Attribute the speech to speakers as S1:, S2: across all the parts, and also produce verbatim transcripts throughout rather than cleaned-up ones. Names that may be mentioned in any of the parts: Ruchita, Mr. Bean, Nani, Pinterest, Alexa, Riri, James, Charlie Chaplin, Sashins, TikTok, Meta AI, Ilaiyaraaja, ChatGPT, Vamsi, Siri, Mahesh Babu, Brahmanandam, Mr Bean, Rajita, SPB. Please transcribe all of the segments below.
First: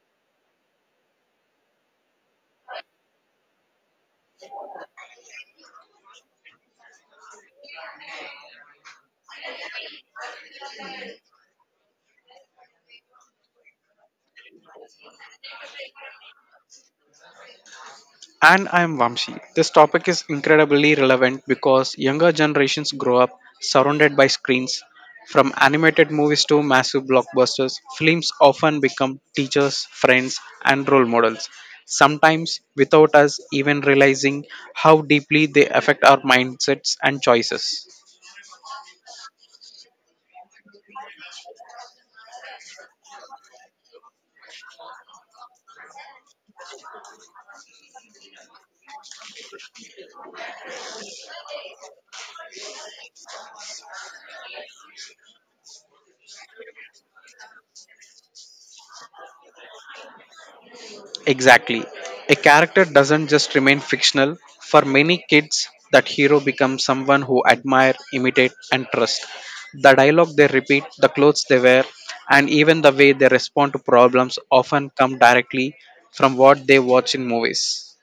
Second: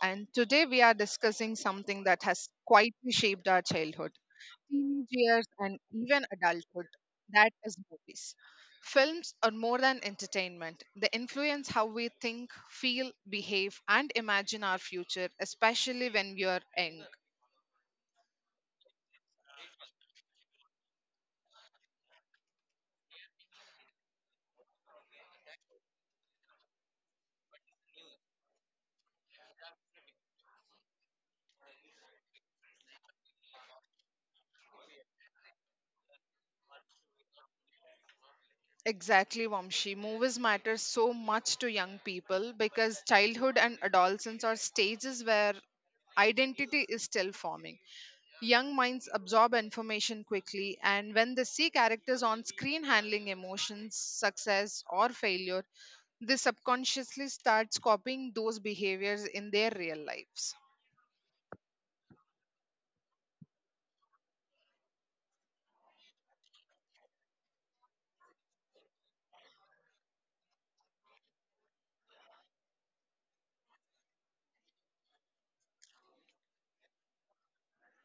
S1: and today we are discussing something that has quietly shaped our childhood, teenage years, and even adulthood. That is movies. Films are more than entertainment, they influence how we think, feel, behave, and imagine our future, especially when we are young.
S2: And I'm Vamsi. This topic is incredibly relevant because younger generations grow up surrounded by screens. From animated movies to massive blockbusters, films often become teachers, friends, and role models, sometimes without us even realizing how deeply they affect our mindsets and choices.
S1: Exactly, Vamshi. Movies matter so much to young people because childhood and adolescence are stages where identity is still forming. Young minds absorb information quickly, and when they see characters on screen handling emotions, success, or failure, they subconsciously starts copying those behaviors in their real lives.
S2: Exactly. A character doesn't just remain fictional. For many kids, that hero becomes someone who admire, imitate, and trust. The dialogue they repeat, the clothes they wear, and even the way they respond to problems often come directly from what they watch in movies.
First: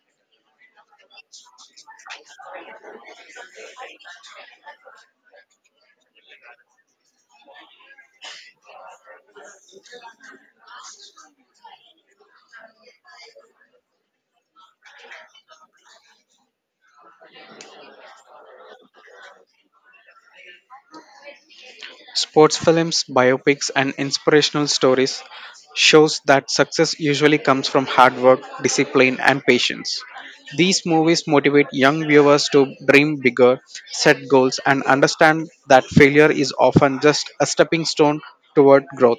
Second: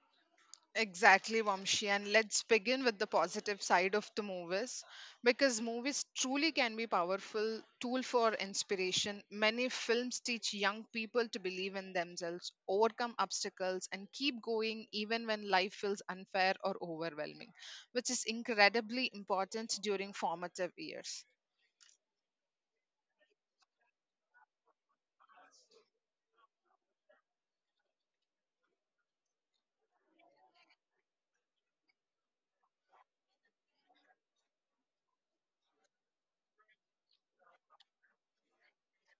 S1: Exactly, Vamshi. And let's begin with the positive side of the movies because movies truly can be powerful tool for inspiration. Many films teach young people to believe in themselves, overcome obstacles and keep going even when life feels unfair or overwhelming, which is incredibly important during formative years.
S2: Sports films, biopics, and inspirational stories shows that success usually comes from hard work, discipline, and patience. These movies motivate young viewers to dream bigger, set goals, and understand that failure is often just a stepping stone toward growth.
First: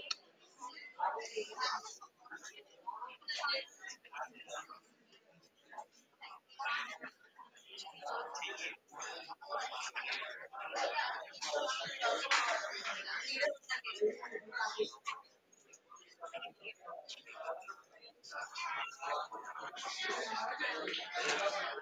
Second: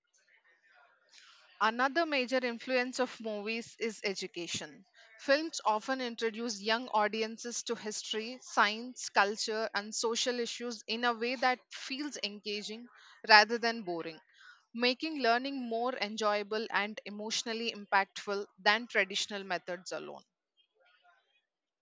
S1: Another major influence of movies is education. Films often introduce young audiences to history, science, culture, and social issues in a way that feels engaging rather than boring, making learning more enjoyable and emotionally impactful than traditional methods alone.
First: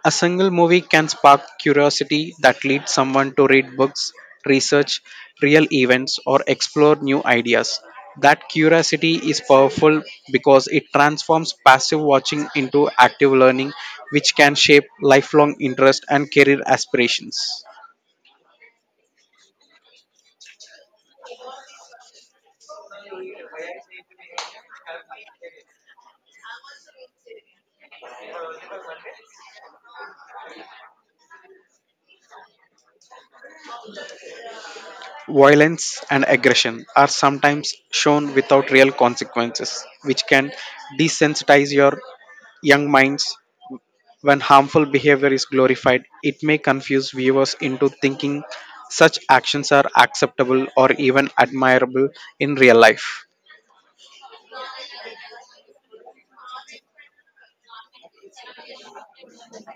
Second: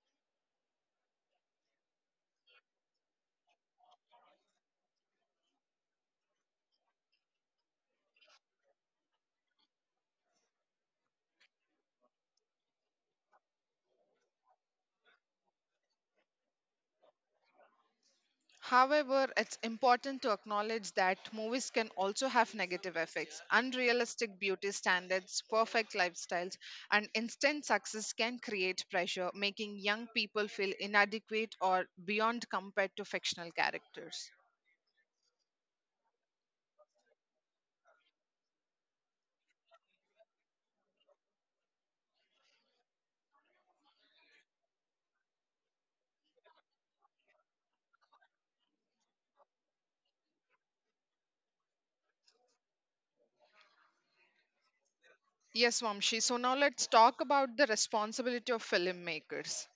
S2: A single movie can spark curiosity that leads someone to read books, research real events, or explore new ideas. That curiosity is powerful because it transforms passive watching into active learning, which can shape lifelong interest and career aspirations.
S1: However, it's important to acknowledge that movies can also have negative effects. Unrealistic beauty standards, perfect lifestyles, and instant success can create pressure, making young people feel inadequate or beyond compared to fictional characters.
S2: Violence and aggression are sometimes shown without real consequences, which can desensitize your young minds. When harmful behavior is glorified, it may confuse viewers into thinking such actions are acceptable or even admirable in real life.
S1: Yes, Vamshi. So now let's talk about the responsibility of filmmakers.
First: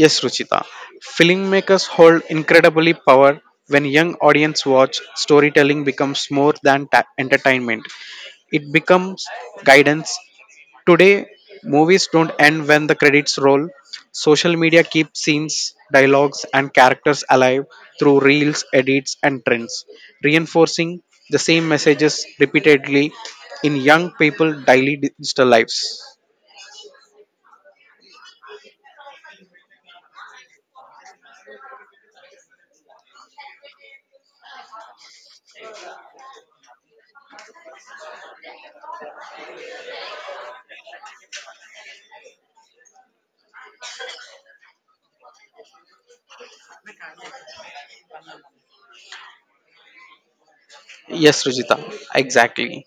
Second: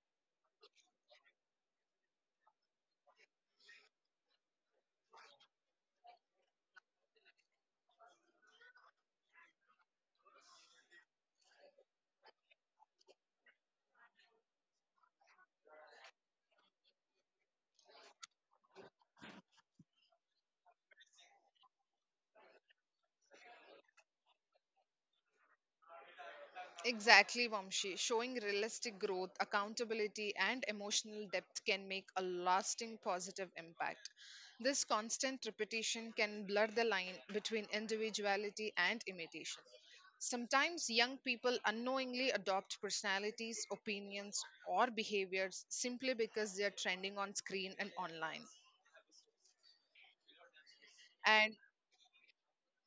S2: Yes, Ruchita. Filmmakers hold incredibly power when young audience watch storytelling becomes more than ta- entertainment, it becomes guidance. Today, movies don't end when the credits roll. Social media keeps scenes, dialogues, and characters alive through reels, edits, and trends, reinforcing the same messages repeatedly in young people' daily digital lives.
S1: Exactly, Vamshi. Showing realistic growth, accountability, and emotional depth can make a lasting positive impact. This constant repetition can blur the line between individuality and imitation. Sometimes young people unknowingly adopt personalities, opinions, or behaviors simply because they are trending on screen and online.
S2: Yes,
S1: And
S2: Rajita, exactly.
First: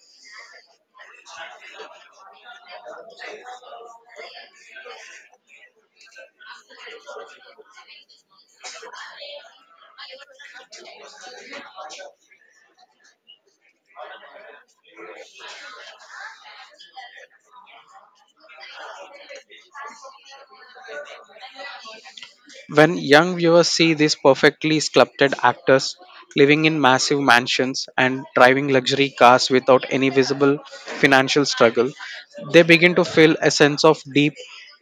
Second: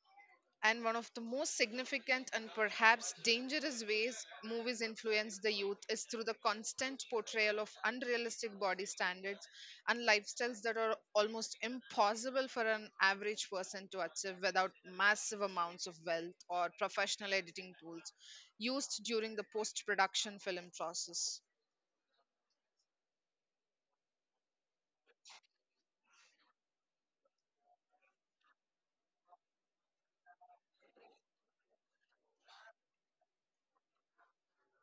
S1: and one of the most significant and perhaps dangerous ways movies influence the youth is through the constant portrayal of unrealistic body standards and lifestyles that are almost impossible for an average person to achieve without massive amounts of wealth or professional editing tools used during the post production film process.
S2: When young viewers see these perfectly sculpted actors living in massive mansions and driving luxury cars without any visible financial struggle, they begin to feel a sense of deep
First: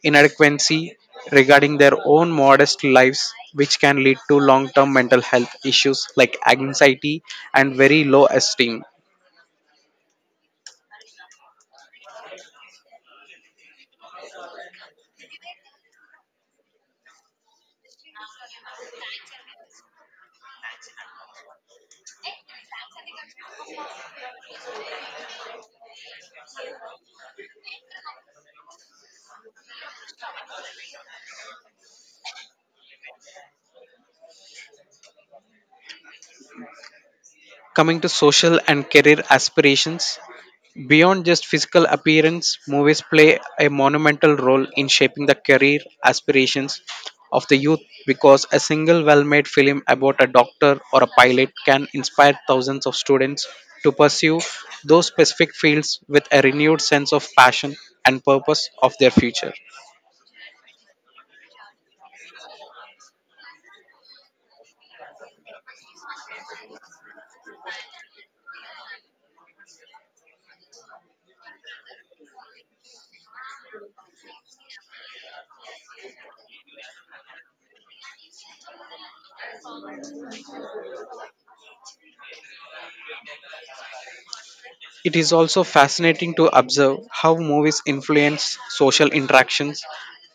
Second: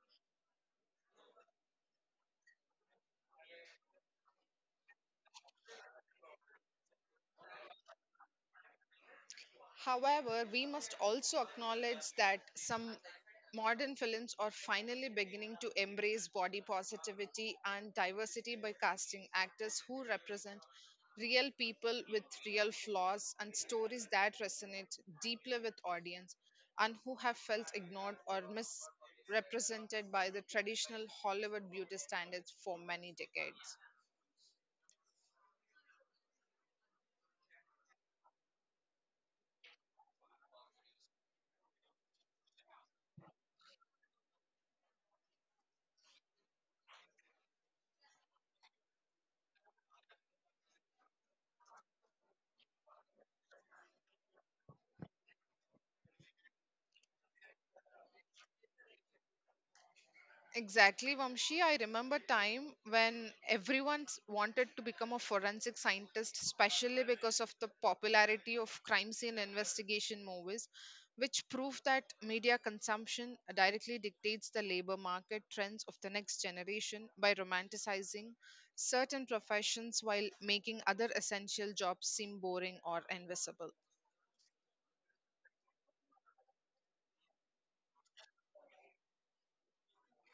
S2: inadequacy regarding their own modest lives, which can lead to long term mental health issues like anxiety and very low esteem.
S1: However, we must also acknowledge that some modern films are finally beginning to embrace body positivity and diversity by casting actors who represent real people with real flaws and stories that resonate deeply with audience and who have felt ignored or misrepresented by the traditional Hollywood beauty standards for many decades.
S2: Coming to social and career aspirations, beyond just physical appearance, movies play a monumental role in shaping the career aspirations of the youth because a single well made film about a doctor or a pilot can inspire thousands of students to pursue those specific fields with a renewed sense of passion and purpose of their future.
S1: Exactly, Vamshi. I remember time when everyone s- wanted to become a forensic scientist, especially because of the popularity of crime scene investigation movies, which prove that media consumption directly dictates the labor market trends of the next generation by romanticizing certain professions while making other essential jobs seem boring or invisible.
S2: It is also fascinating to observe how movies influence social interactions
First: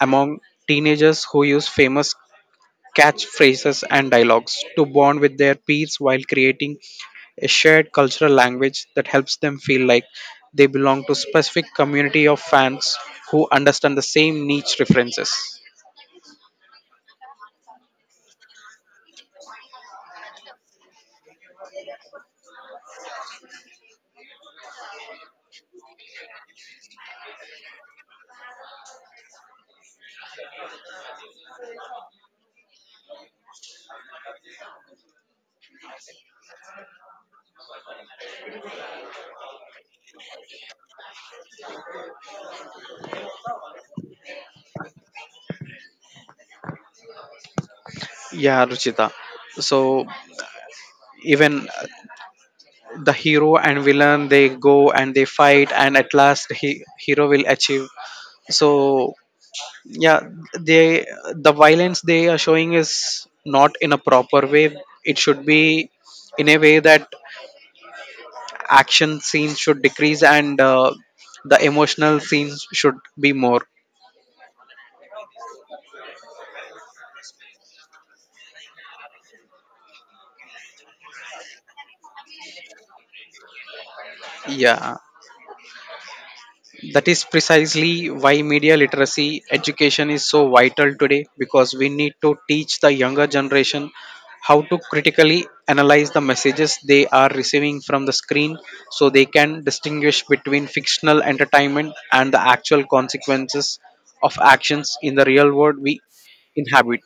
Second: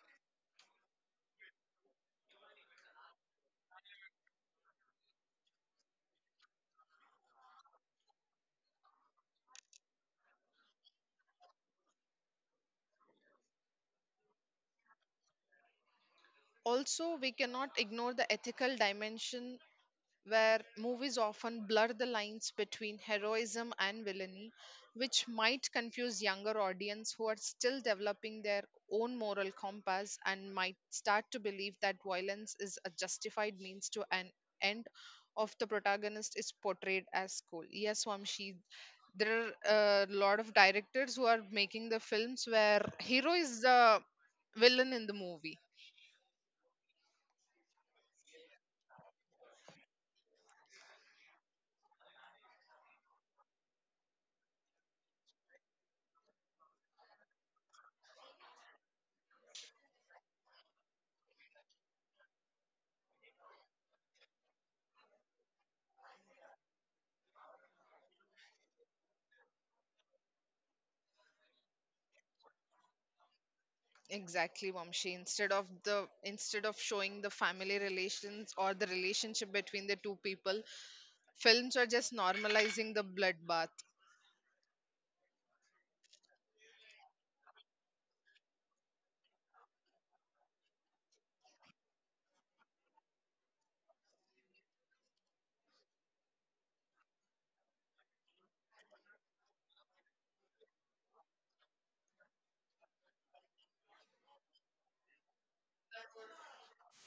S2: among teenagers who use famous catchphrases, and dialogues to bond with their peers while creating a shared cultural language that helps them feel like they belong to a specific community of fans who understand the same niche references.
S1: Also, we cannot ignore the ethical dimension where movies often blur the lines between heroism and villainy, which might confuse younger audience who are still developing their own moral compass and might start to believe that violence is a justified means to an end of the protagonist is portrayed as cool. Yes, Wamshi, there are a lot of directors who are making the films where hero is the villain in the movie.
S2: Yeah, Ruchita. So even uh, the hero and villain, they go and they fight, and at last he hero will achieve. So yeah, they the violence they are showing is not in a proper way. It should be in a way that action scenes should decrease and uh, the emotional scenes should be more.
S1: Exactly, Vamshi. Instead of the instead of showing the family relations or the relationship between the two people, films are just normalizing the bloodbath.
S2: Yeah, that is precisely why media literacy education is so vital today, because we need to teach the younger generation how to critically analyze the messages they are receiving from the screen, so they can distinguish between fictional entertainment and the actual consequences of actions in the real world we inhabit.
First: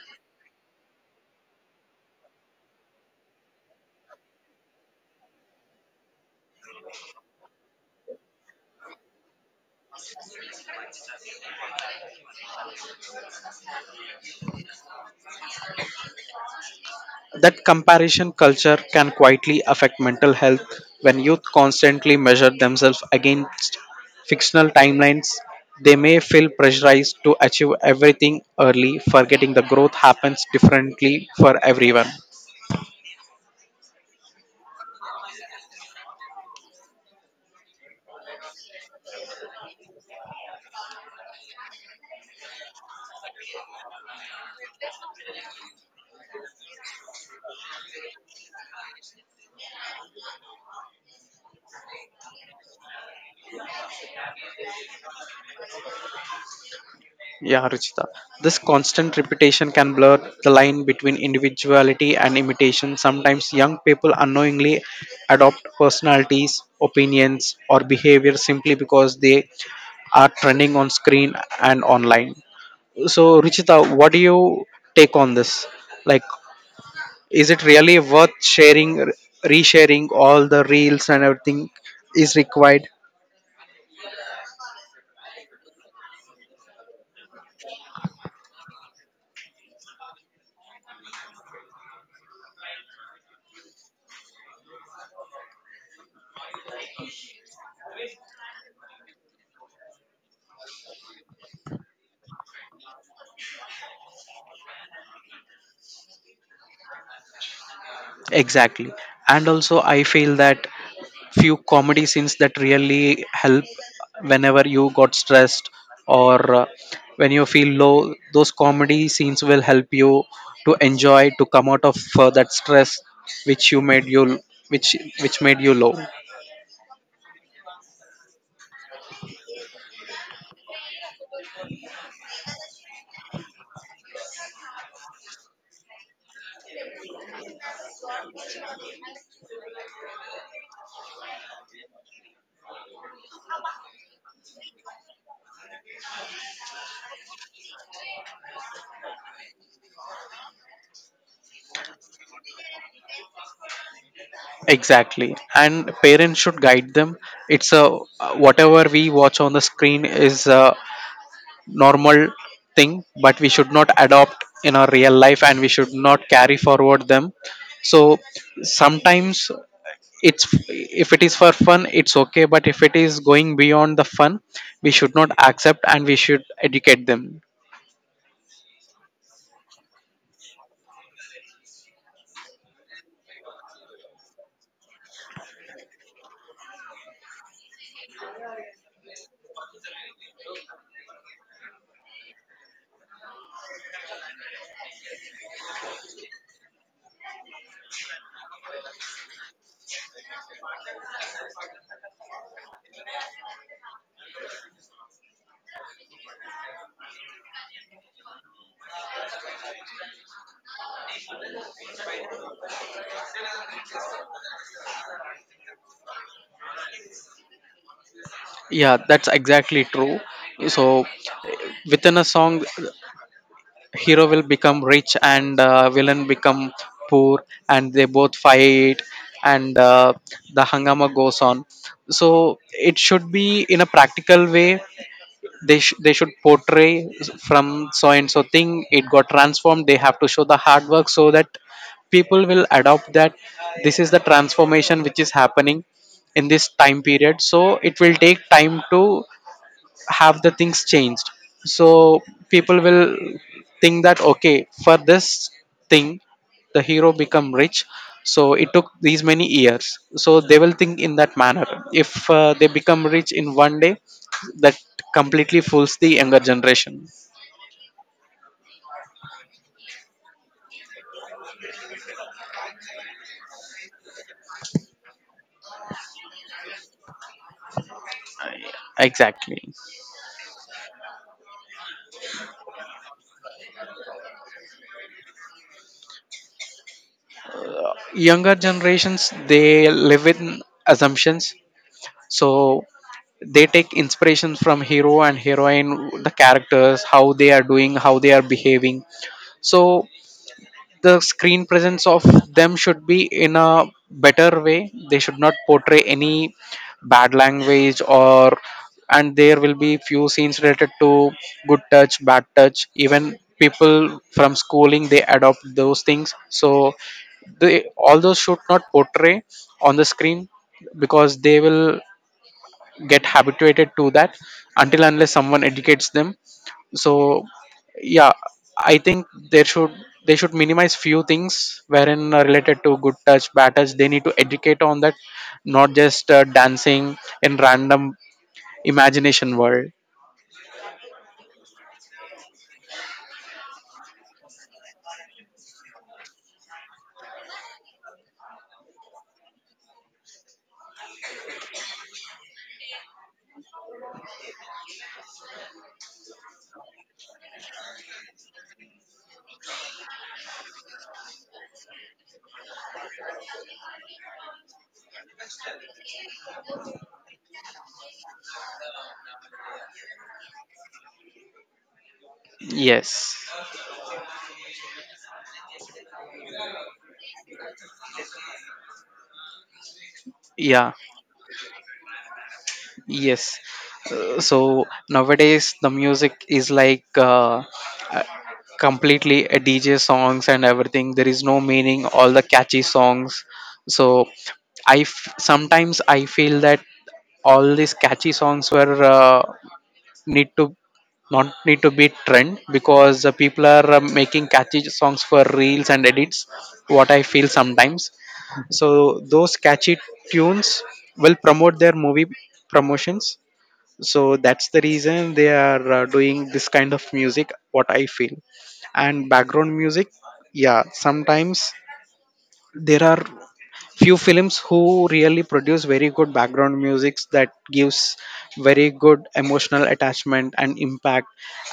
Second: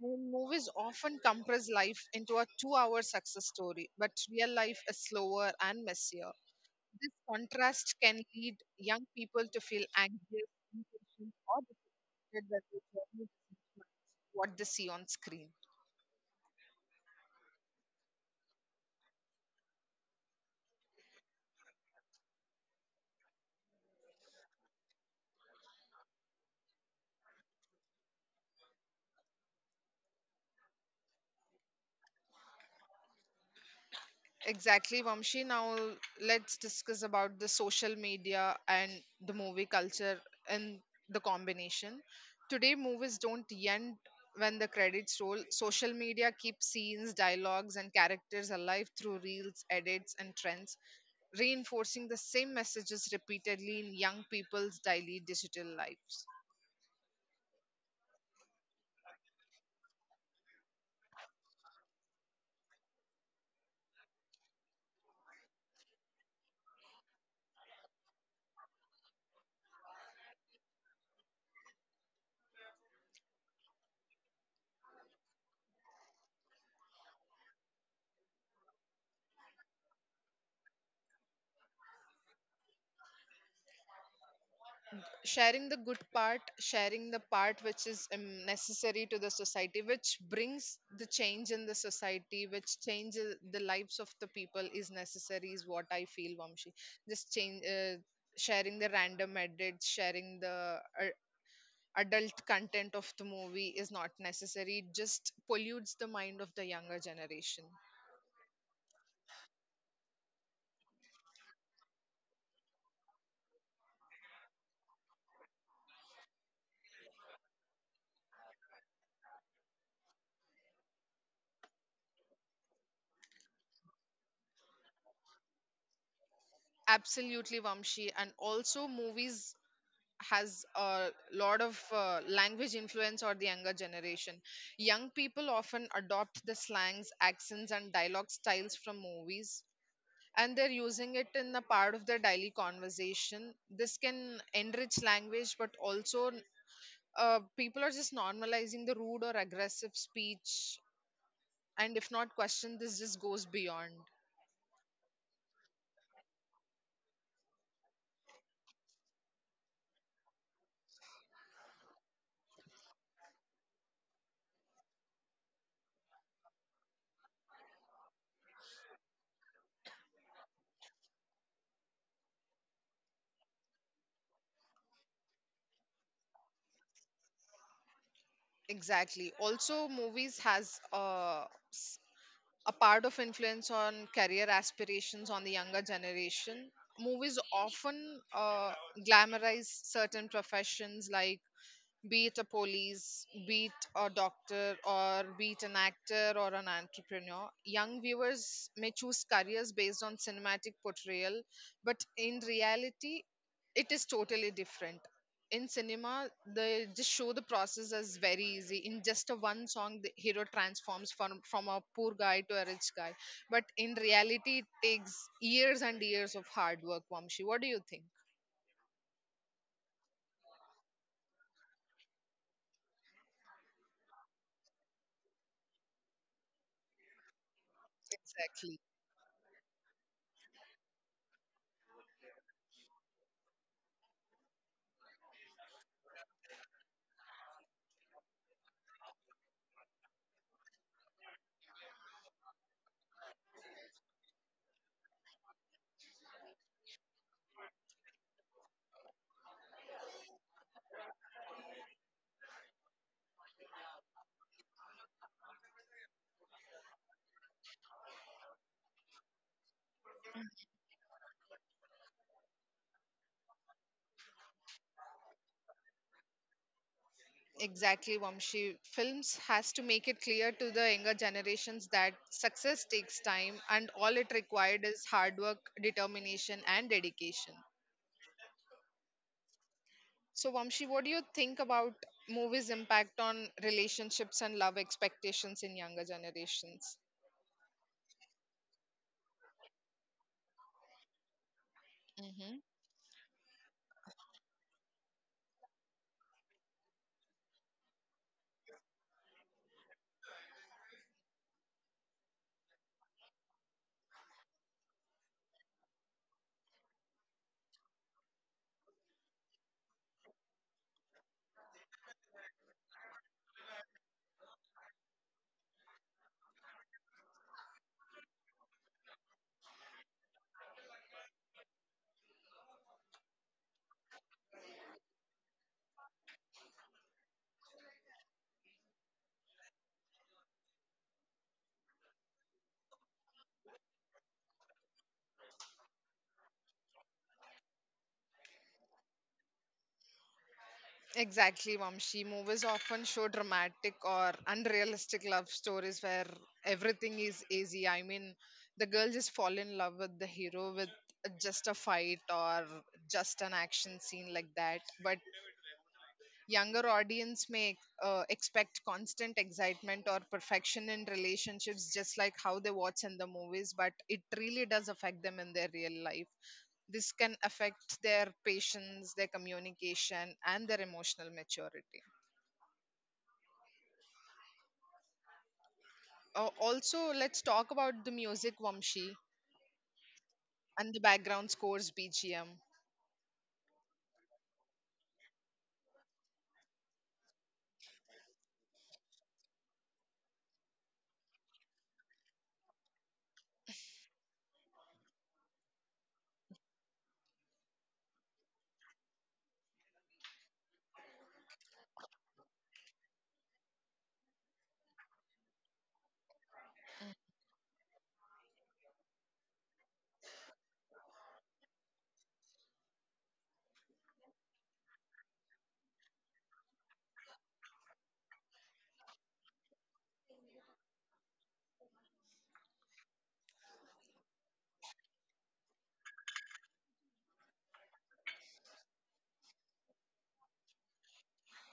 S1: Mo- Movies often compress life into a two-hour success story, but real life is slower and messier. This contrast can lead young people to feel anxious, impatient, or disappointed when they don't what they see on screen.
S2: That comparison culture can quietly affect mental health when youth constantly measure themselves against fictional timelines. They may feel pressurized to achieve everything early, forgetting the growth happens differently for everyone.
S1: Exactly, Vamshi. Now let's discuss about the social media and the movie culture and the combination. Today, movies don't end when the credits roll. Social media keeps scenes, dialogues, and characters alive through reels, edits, and trends, reinforcing the same messages repeatedly in young people's daily digital lives.
S2: Yeah, Ruchita. This constant repetition can blur the line between individuality and imitation. Sometimes young people unknowingly adopt personalities, opinions, or behavior simply because they are trending on screen and online. So, Ruchita, what do you take on this? Like, is it really worth sharing, r- resharing all the reels and everything is required?
S1: Sharing the good part, sharing the part which is um, necessary to the society, which brings the change in the society, which changes the lives of the people is necessary, is what I feel, Vamshi. Just change, uh, sharing the random edits, sharing the uh, adult content of the movie is not necessary. It just pollutes the mind of the younger generation.
S2: Exactly. And also, I feel that few comedy scenes that really help whenever you got stressed or uh, when you feel low, those comedy scenes will help you to enjoy to come out of uh, that stress which you made you which which made you low.
S1: Absolutely, Vamshi. And also movies has a lot of uh, language influence or the younger generation. Young people often adopt the slangs, accents and dialogue styles from movies, and they're using it in a part of their daily conversation. This can enrich language, but also uh, people are just normalizing the rude or aggressive speech, and if not questioned, this just goes beyond.
S2: Exactly, and parents should guide them. It's a whatever we watch on the screen is a normal thing, but we should not adopt in our real life and we should not carry forward them. So sometimes it's if it is for fun it's okay, but if it is going beyond the fun, we should not accept and we should educate them.
S1: Exactly. Also movies has a a part of influence on career aspirations on the younger generation. Movies often uh, glamorize certain professions like, be it a police, be it a doctor, or be it an actor or an entrepreneur. Young viewers may choose careers based on cinematic portrayal, but in reality, it is totally different. In cinema, they just show the process as very easy. In just a one song, the hero transforms from, from a poor guy to a rich guy. But in reality, it takes years and years of hard work, Vamshi. What do you think?
S2: Yeah, that's exactly true. So within a song hero will become rich and uh, villain become poor, and they both
S1: Exactly.
S2: fight, and uh, the hangama goes on. So it should be in a practical way. They sh- they should portray from so and so thing it got transformed. They have to show the hard work so that people will adopt that this is the transformation which is happening in this time period, so it will take time to have the things changed. So people will think that okay, for this thing the hero become rich, so it took these many years, so they will think in that manner. If uh, they become rich in one day, that completely fools the younger generation.
S1: Exactly, Vamshi. Films has to make it clear to the younger generations that success takes time and all it required is hard work, determination and dedication.
S2: Exactly.
S1: So Vamshi, what do you think about movies impact on relationships and love expectations in younger generations?
S2: Younger generations, they live in assumptions.
S1: Mm-hmm.
S2: So they take inspiration from hero and heroine, the characters, how they are doing, how they are behaving. So the screen presence of them should be in a better way. They should not portray any bad language or, and there will be few scenes related to good touch bad touch. Even people from schooling they adopt those things, so they all those should not portray on the screen because they will get habituated to that until unless someone educates them. So yeah, I think there should they should minimize few things wherein uh, related to good touch bad touch they need to educate on that, not just uh, dancing in random imagination world.
S1: Exactly, Vamshi. Movies often show dramatic or unrealistic love stories where everything is easy. I mean, the girl just fall in love with the hero with just a fight or just an action scene like that. But younger audience may uh, expect constant excitement or perfection in relationships, just like how they watch in the movies, but it really does affect them in their real life. This can affect their patience, their communication, and their emotional maturity.
S2: Yes.
S1: Uh, also, let's talk about the music, Vamshi,
S2: Yeah.
S1: and the background scores, B G M.
S2: Yes. Uh, so nowadays the music is like uh, completely a D J songs and everything. There is no meaning, all the catchy songs. So I f- sometimes I feel that all these catchy songs were uh, need to not need to be trend because the people are uh, making catchy songs for reels and edits. What I feel sometimes. So those catchy tunes will promote their movie promotions, so that's the reason they are uh, doing this kind of music, what I feel. And background music, yeah sometimes there are few films who really produce very good background musics that gives very good emotional attachment and impact,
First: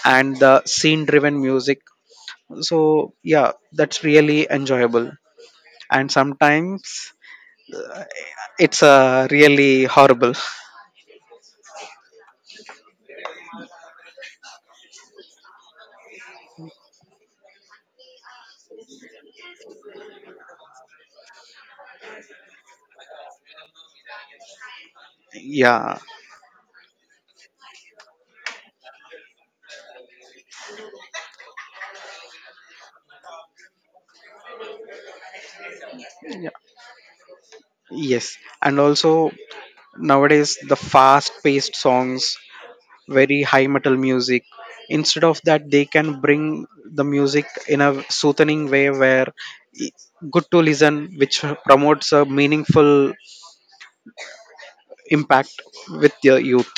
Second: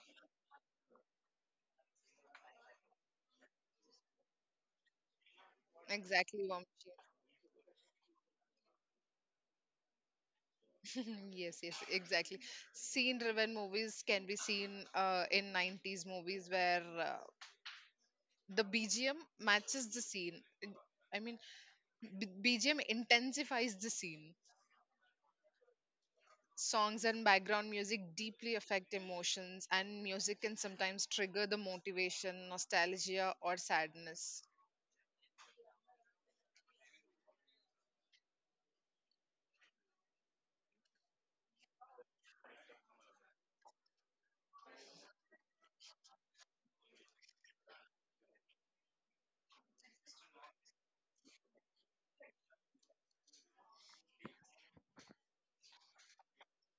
S2: and the scene driven music. So yeah, that's really enjoyable. And
S1: Exactly, Vamshi.
S2: sometimes it's uh, really horrible.
S1: Yes, yes, exactly. Scene driven movies can be seen uh, in nineties movies where uh, the B G M matches the scene. It- I mean, B- BGM intensifies the scene.
S2: Yeah,
S1: Songs and background music deeply affect emotions, and music can sometimes trigger the motivation, nostalgia, or sadness.
S2: yes. And also nowadays the fast paced songs, very high metal music, instead of that they can bring the music in a soothing way where i- good to listen, which promotes a meaningful impact with the youth.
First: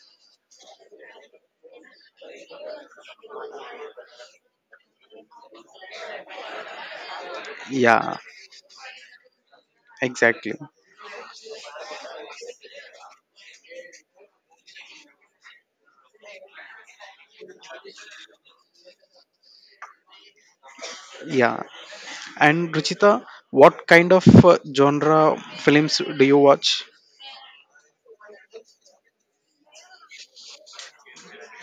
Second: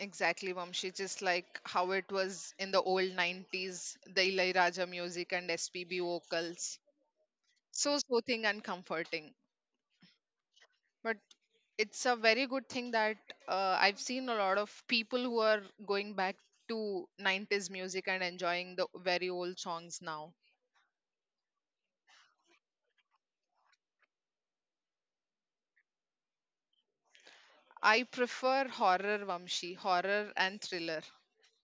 S1: Exactly, Vamshi, just like how it was in the old nineties, the Ilaiyaraaja music and S P B vocals. So
S2: Yeah,
S1: soothing and comforting.
S2: exactly.
S1: But it's a very good thing that uh, I've seen a lot of people who are going back to nineties music and enjoying the very old songs now.
S2: Yeah. And Ruchita, what kind of uh, genre films do you watch?
S1: I prefer horror, Vamshi, horror and thriller.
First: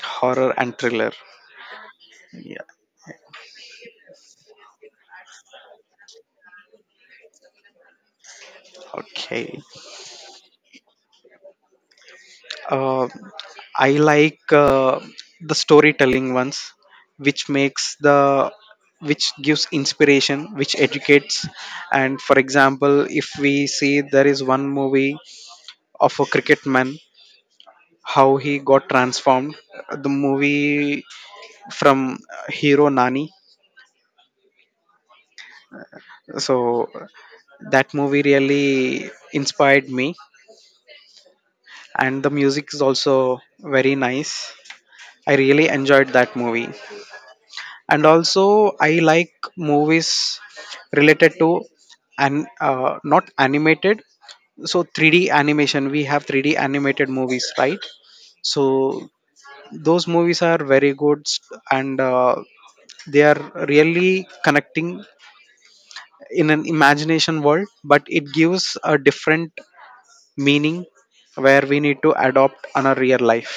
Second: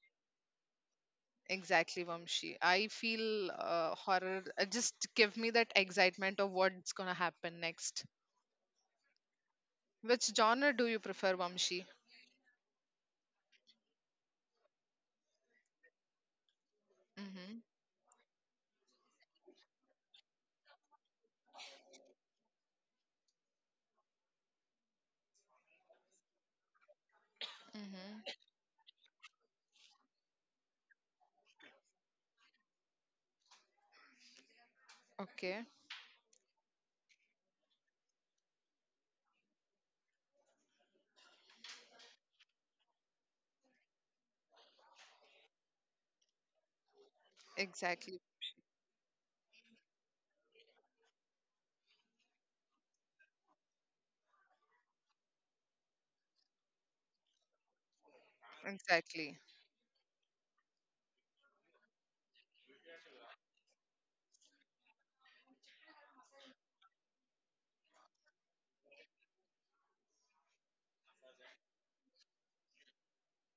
S2: Horror and thriller.
S1: Exactly, Vamshi.
S2: Yeah,
S1: I feel uh, horror uh, just give me that excitement of what's gonna happen next.
S2: okay.
S1: Which genre do you prefer, Vamshi?
S2: Uh, I like uh, the storytelling ones, which
S1: Mm-hmm.
S2: makes the which gives inspiration, which educates. And for example, if we see there is one movie of a cricket man, how
S1: Mm-hmm.
S2: he got transformed, the movie from uh, hero Nani.
S1: Okay.
S2: So that movie really inspired me, and the music is also very nice. I really enjoyed that movie. And
S1: Exactly.
S2: also I like movies related to and uh, not animated. So three D animation, we have three D animated movies, right? So
S1: Exactly.
S2: those movies are very good s- and uh, they are really connecting in an imagination world, but it gives a different meaning where we need to adopt on a real life.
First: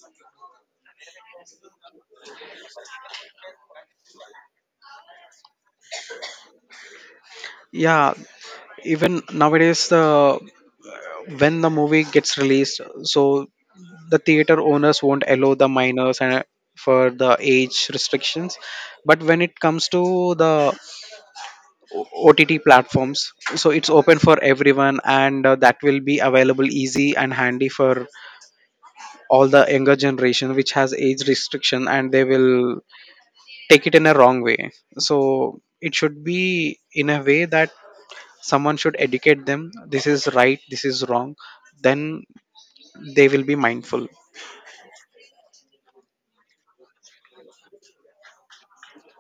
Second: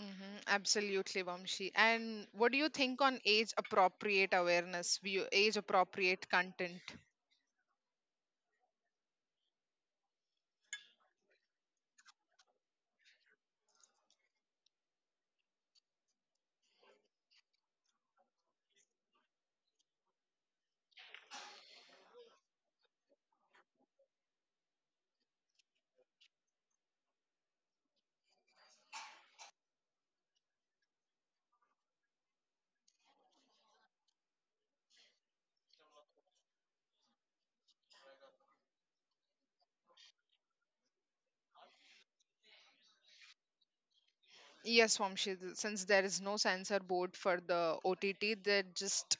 S1: Mm-hmm, absolutely, Vamshi. And what do you think on age appropriate awareness, view, age appropriate content?
S2: Yeah, even nowadays the when the movie gets released, so the theater owners won't allow the minors and for the age restrictions. But when it comes to the OTT platforms, so it's open for everyone, and uh, that will be available easy and handy for all the younger generation which has age restriction, and they will take it in a wrong way. So it should be in a way that someone should educate them this is right, this is wrong, then they will be mindful.
S1: Yes, Vamshi, th- since there is no censor board for the O T T, they just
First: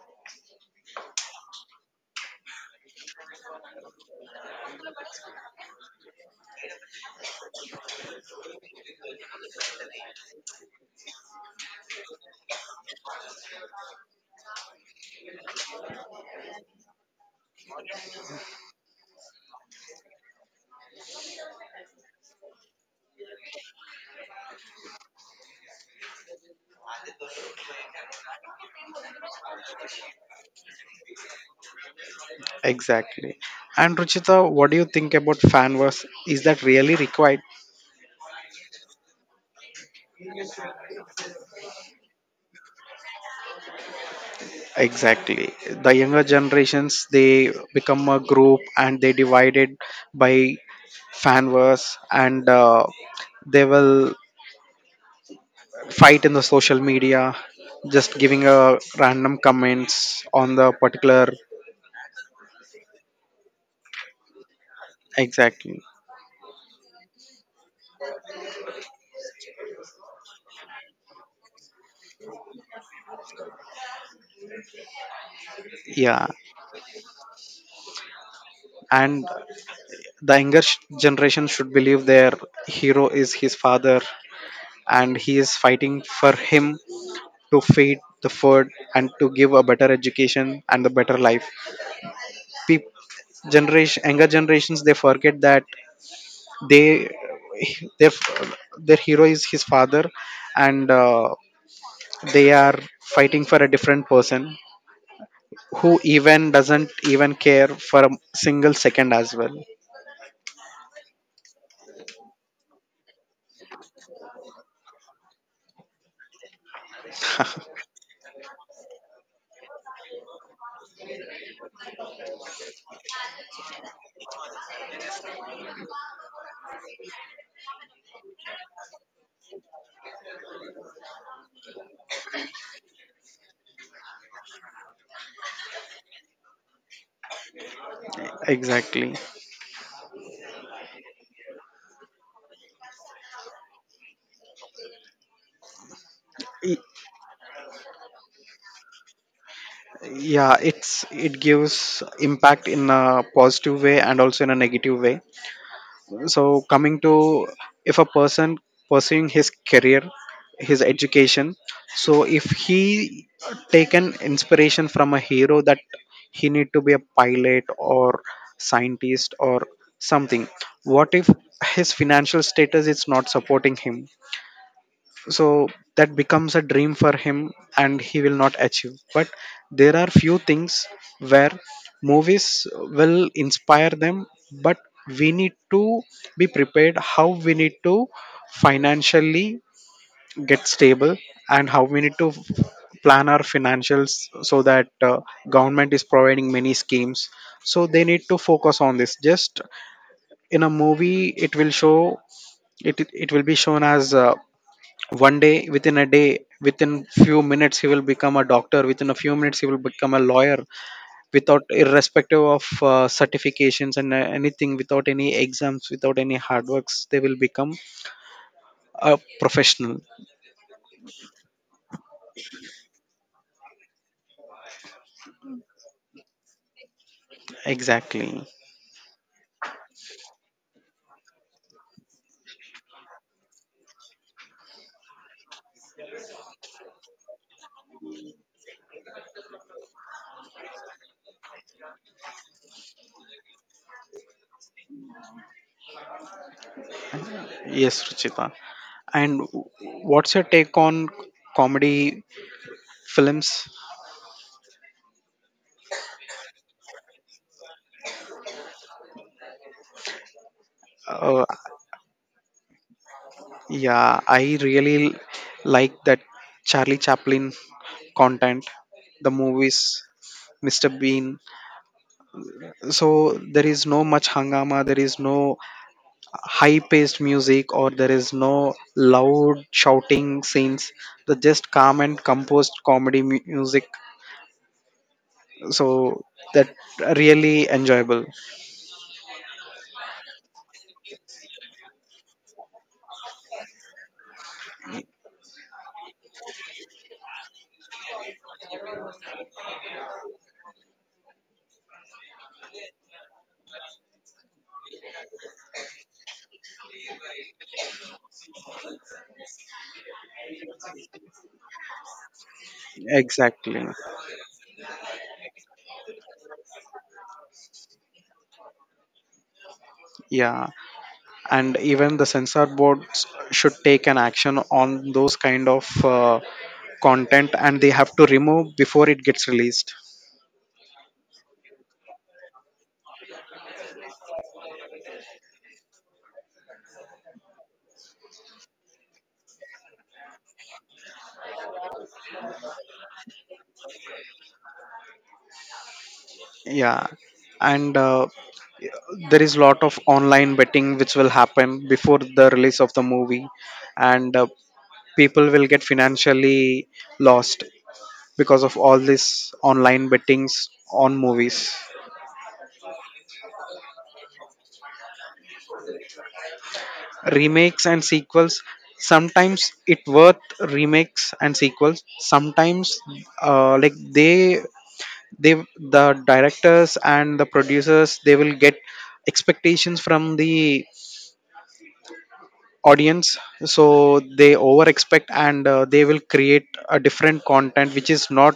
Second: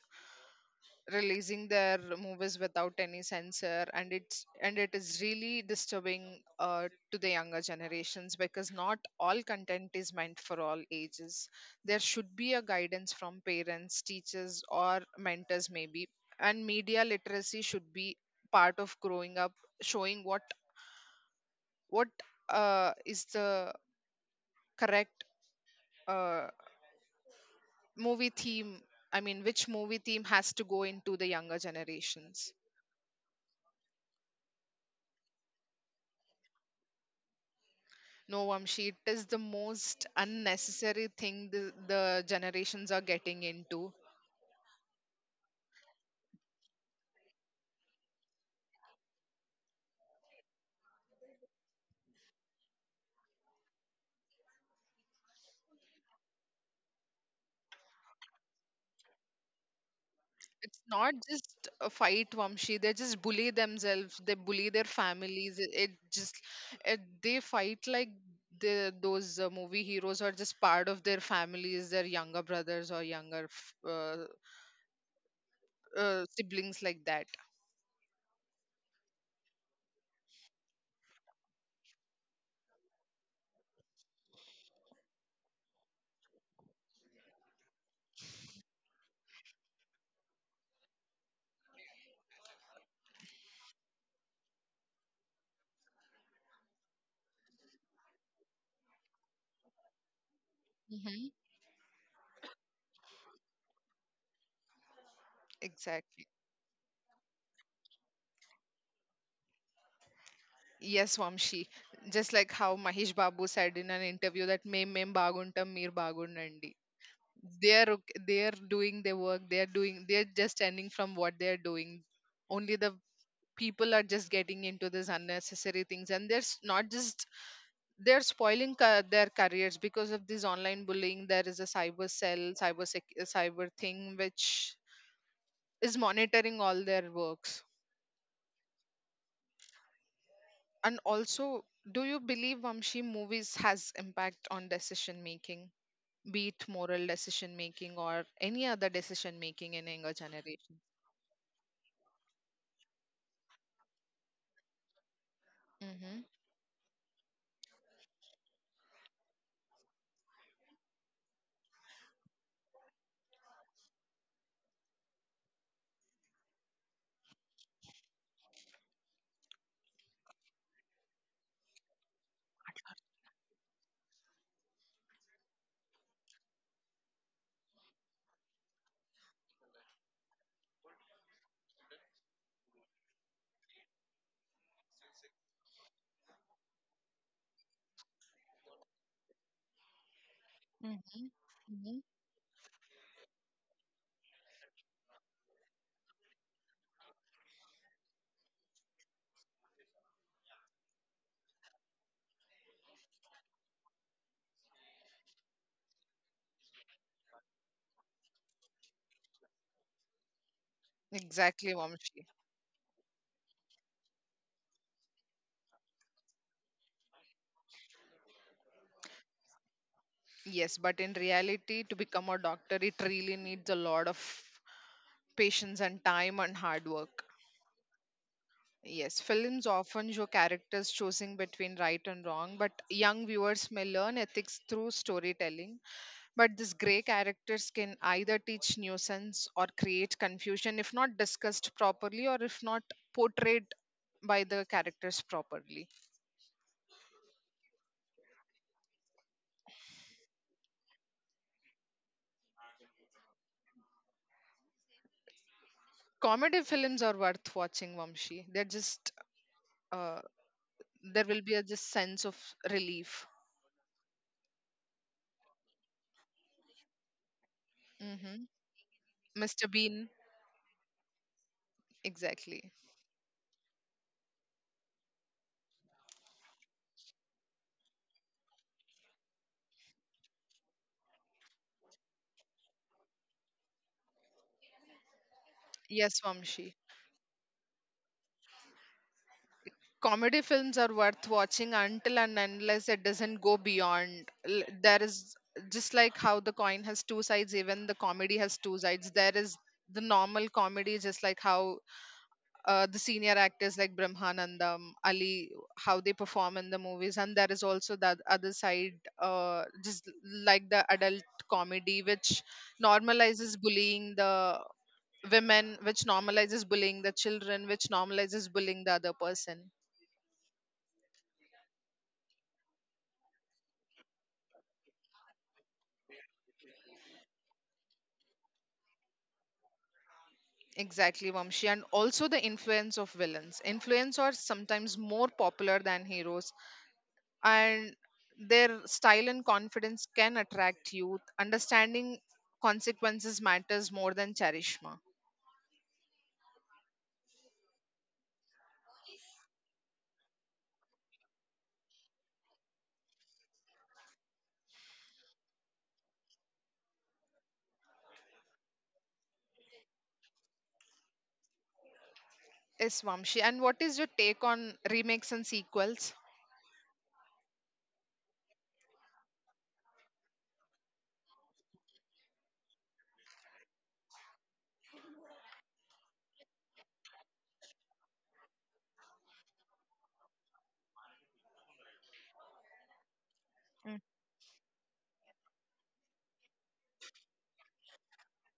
S1: releasing their movies without any censor, and it's and it is really disturbing uh, to the younger generations, because not all content is meant for all ages. There should be a guidance from parents, teachers or mentors maybe, and media literacy should be part of growing up, showing what what uh, is the correct uh, movie theme. I mean, which movie theme has to go into the younger generations.
S2: Exactly. And Ruchita, what do you think about fan wars? Is that really required?
S1: No, Vamshi, it is the most unnecessary thing the, the generations are getting into.
S2: Exactly. The younger generations they become a group, and they divided by fan wars, and uh, they will fight in the social media, just giving a random comments on the
S1: It's not
S2: particular.
S1: just a fight, Vamshi. They just bully themselves. They bully their families. It,
S2: Exactly.
S1: it just it, they fight like the those uh, movie heroes are just part of their families, their younger brothers or younger f- uh, uh,
S2: Yeah.
S1: siblings like that.
S2: And the younger sh- generation should believe their hero is his father, and he is fighting for him to feed the food and to give a better education and a better life. People, generation, younger generations, they forget that they their their hero is his father, and
S1: Hmm.
S2: uh, they are fighting for a different person who
S1: Exactly.
S2: even doesn't even care for a single second as well.
S1: Yes, Vamshi. Just like how Mahesh Babu said in an interview that "Mem mem baguntam, mir bagundandi." They are ok- they are doing their work, they are doing, they are just standing from what they are doing. Only the people are just getting into these unnecessary things, and they're s- not just they're spoiling ca- their careers because of this online bullying. There is a cyber cell, cyber sec- uh, cyber thing which is monitoring all their works.
S2: Exactly.
S1: And also, do you believe, Vamshi, movies has impact on decision making, be it
S2: Y-
S1: moral decision making or any other decision making in younger
S2: yeah
S1: generation?
S2: it's it gives impact in a positive way and also in a negative way. So, coming to, if a person pursuing his career, his education, so if he taken inspiration from a hero that he need to be a pilot or scientist or something, what if his financial status is not supporting him, so that becomes a dream for him and he will not achieve. But there are few things where movies will inspire them, but we need to be prepared how we need to financially get stable
S1: Mm-hmm.
S2: and how
S1: Mm-hmm.
S2: we need to plan our financials. So that uh, government is providing many schemes, so they need to focus on this. Just in a movie it will show, it it will be shown as uh, one day, within a day, within few minutes he will become a doctor, within a few minutes he will become a lawyer, without
S1: Exactly, Vamshi.
S2: irrespective of uh, certifications and uh, anything, without any exams, without any hard works, they will become a professional.
S1: Yes, but in reality, to become a doctor, it really needs a lot of patience and time and hard work.
S2: Exactly.
S1: Yes, films often show characters choosing between right and wrong, but young viewers may learn ethics through storytelling. But these grey characters can either teach nuisance or create confusion if not discussed properly or if not portrayed by the characters properly.
S2: Yes, Ruchita, and what's your take on comedy films?
S1: Comedy films are worth watching, Vamshi. They're just uh, there will
S2: uh,
S1: be a just sense of relief.
S2: yeah, I really like that Charlie Chaplin
S1: Hmm.
S2: content, the
S1: mister
S2: movies.
S1: Bean,
S2: Mr. Bean.
S1: exactly.
S2: So there is no much hangama, there is no high paced music, or there is no loud shouting scenes. The just calm and composed comedy mu- music. So
S1: Yes,
S2: that
S1: Vamshi.
S2: really enjoyable.
S1: Comedy films are worth watching until and unless it doesn't go beyond. L- There is just like how the coin has two sides, even the comedy has two sides. There is the normal comedy, just like how uh, the senior actors like Brahmanandam, Ali, how they perform in the movies, and there is also that other side, uh, just like the adult comedy, which normalizes
S2: Exactly.
S1: bullying the women, which normalizes bullying the children, which normalizes bullying the other person.
S2: Yeah, and even the censor boards should take an action on those kind of uh, content, and they have to remove before it gets released.
S1: Exactly, Vamshi, and also the influence of villains. Influence are sometimes more popular than heroes, and their style and confidence can attract youth. Understanding consequences matters more than charisma.
S2: Yeah, and uh, yeah, there is lot of online betting which will happen before the release of the movie, and uh, people will get financially lost because of all this online bettings on movies.
S1: Yes, Vamshi. And what is your take on remakes and sequels?
S2: Remakes and sequels, sometimes it worth. Remakes and sequels, sometimes, uh, like, they they the directors and the producers, they will get expectations from the audience,
S1: Mm.
S2: so they over expect and uh, they will create a different content which is not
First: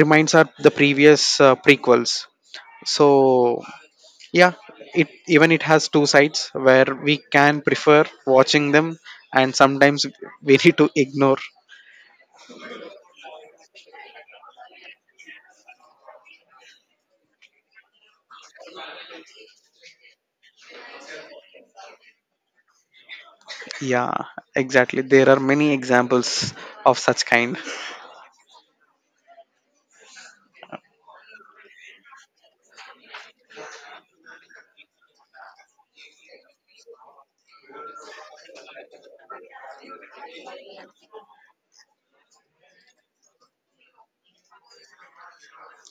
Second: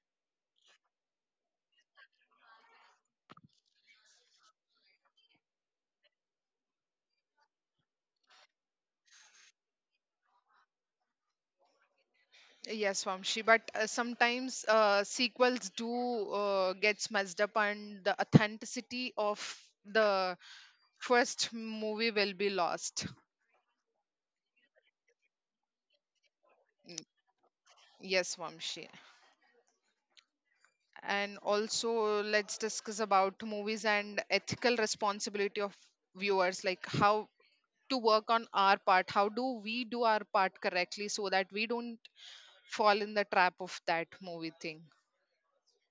S2: reminds our the previous uh, prequels. So yeah, it even it has two sides where we can prefer watching them, and sometimes we need to ignore.
S1: Yes, Vamshi. But uh, sometimes uh, sequels do uh, gets messed up, and the authenticity of the first movie will be lost.
S2: Yeah, exactly, there are many examples of such kind.
S1: Yes, Vamshi. And also let's discuss about movies and ethical responsibility of viewers, like how to work on our part, how do we do our part correctly so that we don't fall in the trap of that movie thing.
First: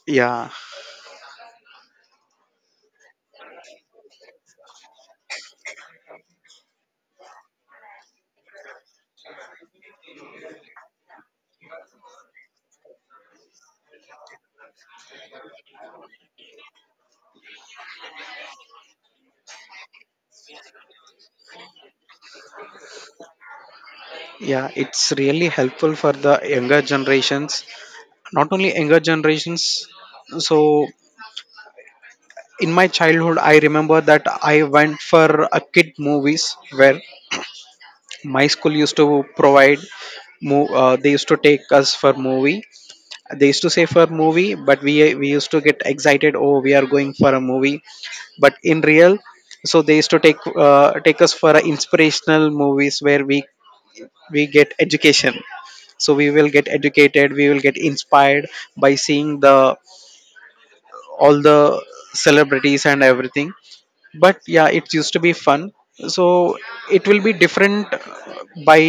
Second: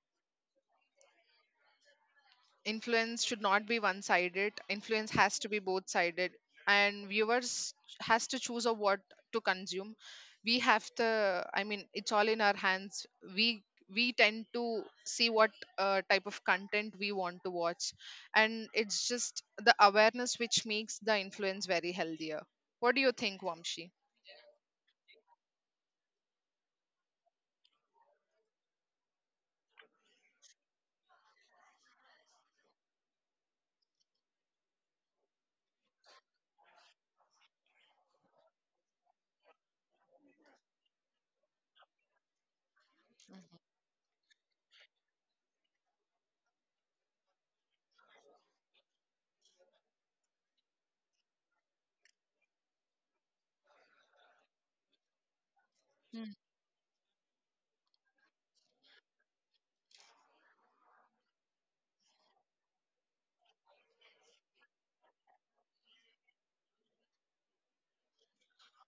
S2: Yeah.
S1: Influence should not be one sided, influence has to be both sided, and viewers has to choose of what to consume. We have to, I mean, it's all in our hands. we we tend to see what uh, type of content we want to watch, and it's just the awareness which makes the influence very healthier. What do you think, Vamshi?
S2: Yeah, it's really helpful for the younger generations, not only younger generations. So in my childhood I remember that I went for a kid movies where my school used to provide, mo- uh, they used to take us for movie. They used to say for movie but we we used to get excited, oh we are going for a movie, but in real, so they used to take, uh, take us for a inspirational movies where we we get education. So we
S1: Mm.
S2: will get educated, we will get inspired by seeing the all the celebrities and everything. But yeah, it used to be fun. So it will be different uh, by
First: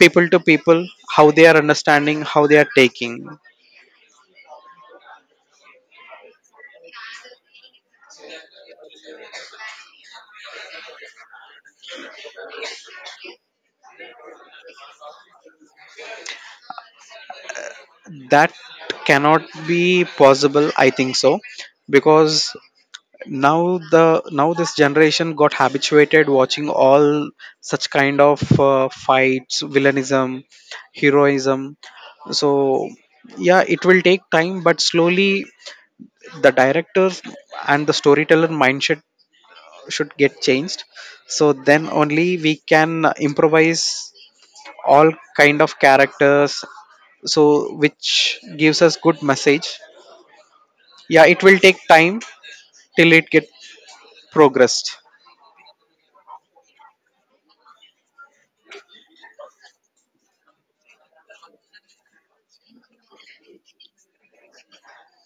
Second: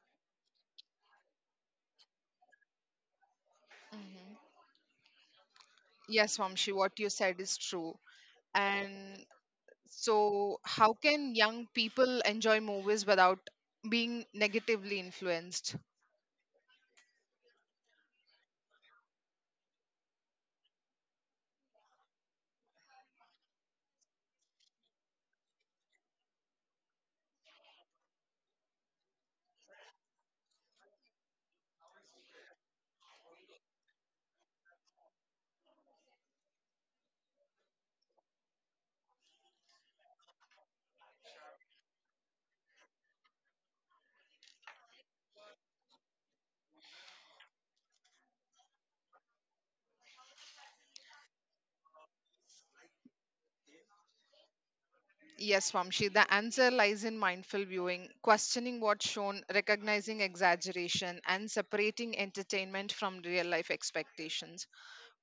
S2: people to people, how they are understanding, how they are taking.
S1: Hmm. Yes, Vamshi, what you said is true. And so, how can young people enjoy movies without being negatively influenced?
S2: That cannot be possible I think so, because now the now this generation got habituated watching all such kind of uh, fights, villainism, heroism. So yeah, it will take time, but slowly the directors and the storyteller mindset should get changed. So then only we can improvise all kind of characters, so which gives us good message. Yeah, it will take time till it get progressed.
S1: Yes, Vamshi, the answer lies in mindful viewing, questioning what's shown, recognizing exaggeration, and separating entertainment from real life expectations.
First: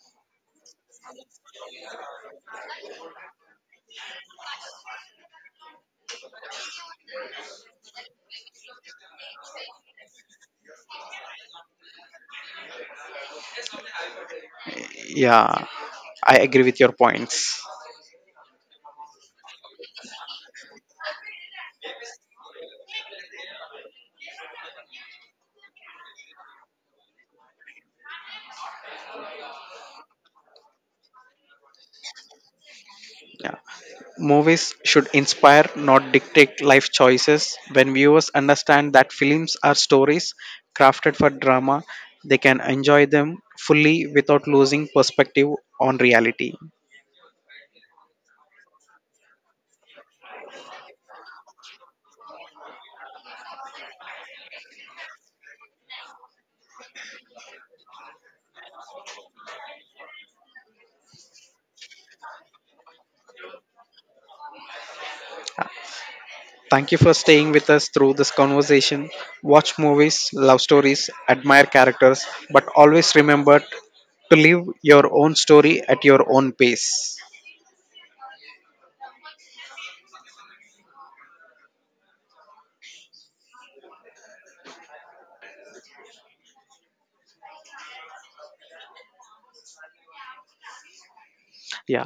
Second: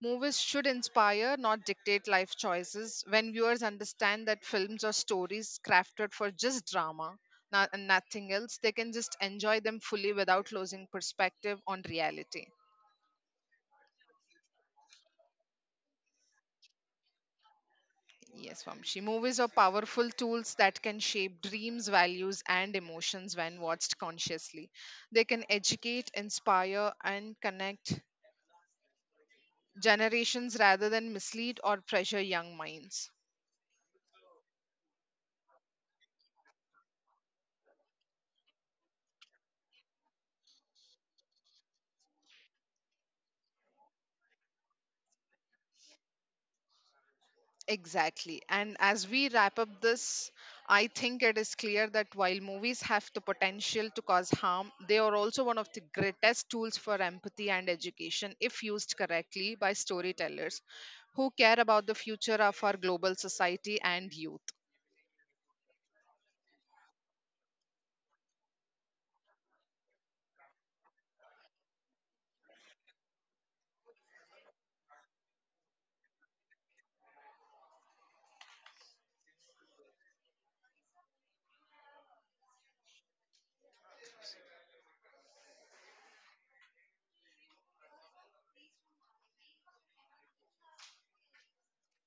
S1: Movies should inspire, not dictate life choices. When viewers understand that films are stories crafted for just drama no- and nothing else, they can just enjoy them fully without losing perspective on reality.
S2: Yeah, I agree with your points.
S1: Yes, Vamshi. Movies are powerful tools that can shape dreams, values, and emotions when watched consciously. They can educate, inspire, and connect generations rather than mislead or pressure young minds.
S2: Yeah, movies should inspire, not dictate life choices. When viewers understand that films are stories crafted for drama, they can enjoy them fully without losing perspective on reality.
S1: Exactly. And as we wrap up this, I think it is clear that while movies have the potential to cause harm, they are also one of the greatest tools for empathy and education if used correctly by storytellers who care about the future of our global society and youth.
S2: Thank you for staying with us through this conversation. Watch movies, love stories, admire characters, but always remember to live your own story at your own pace. Yeah.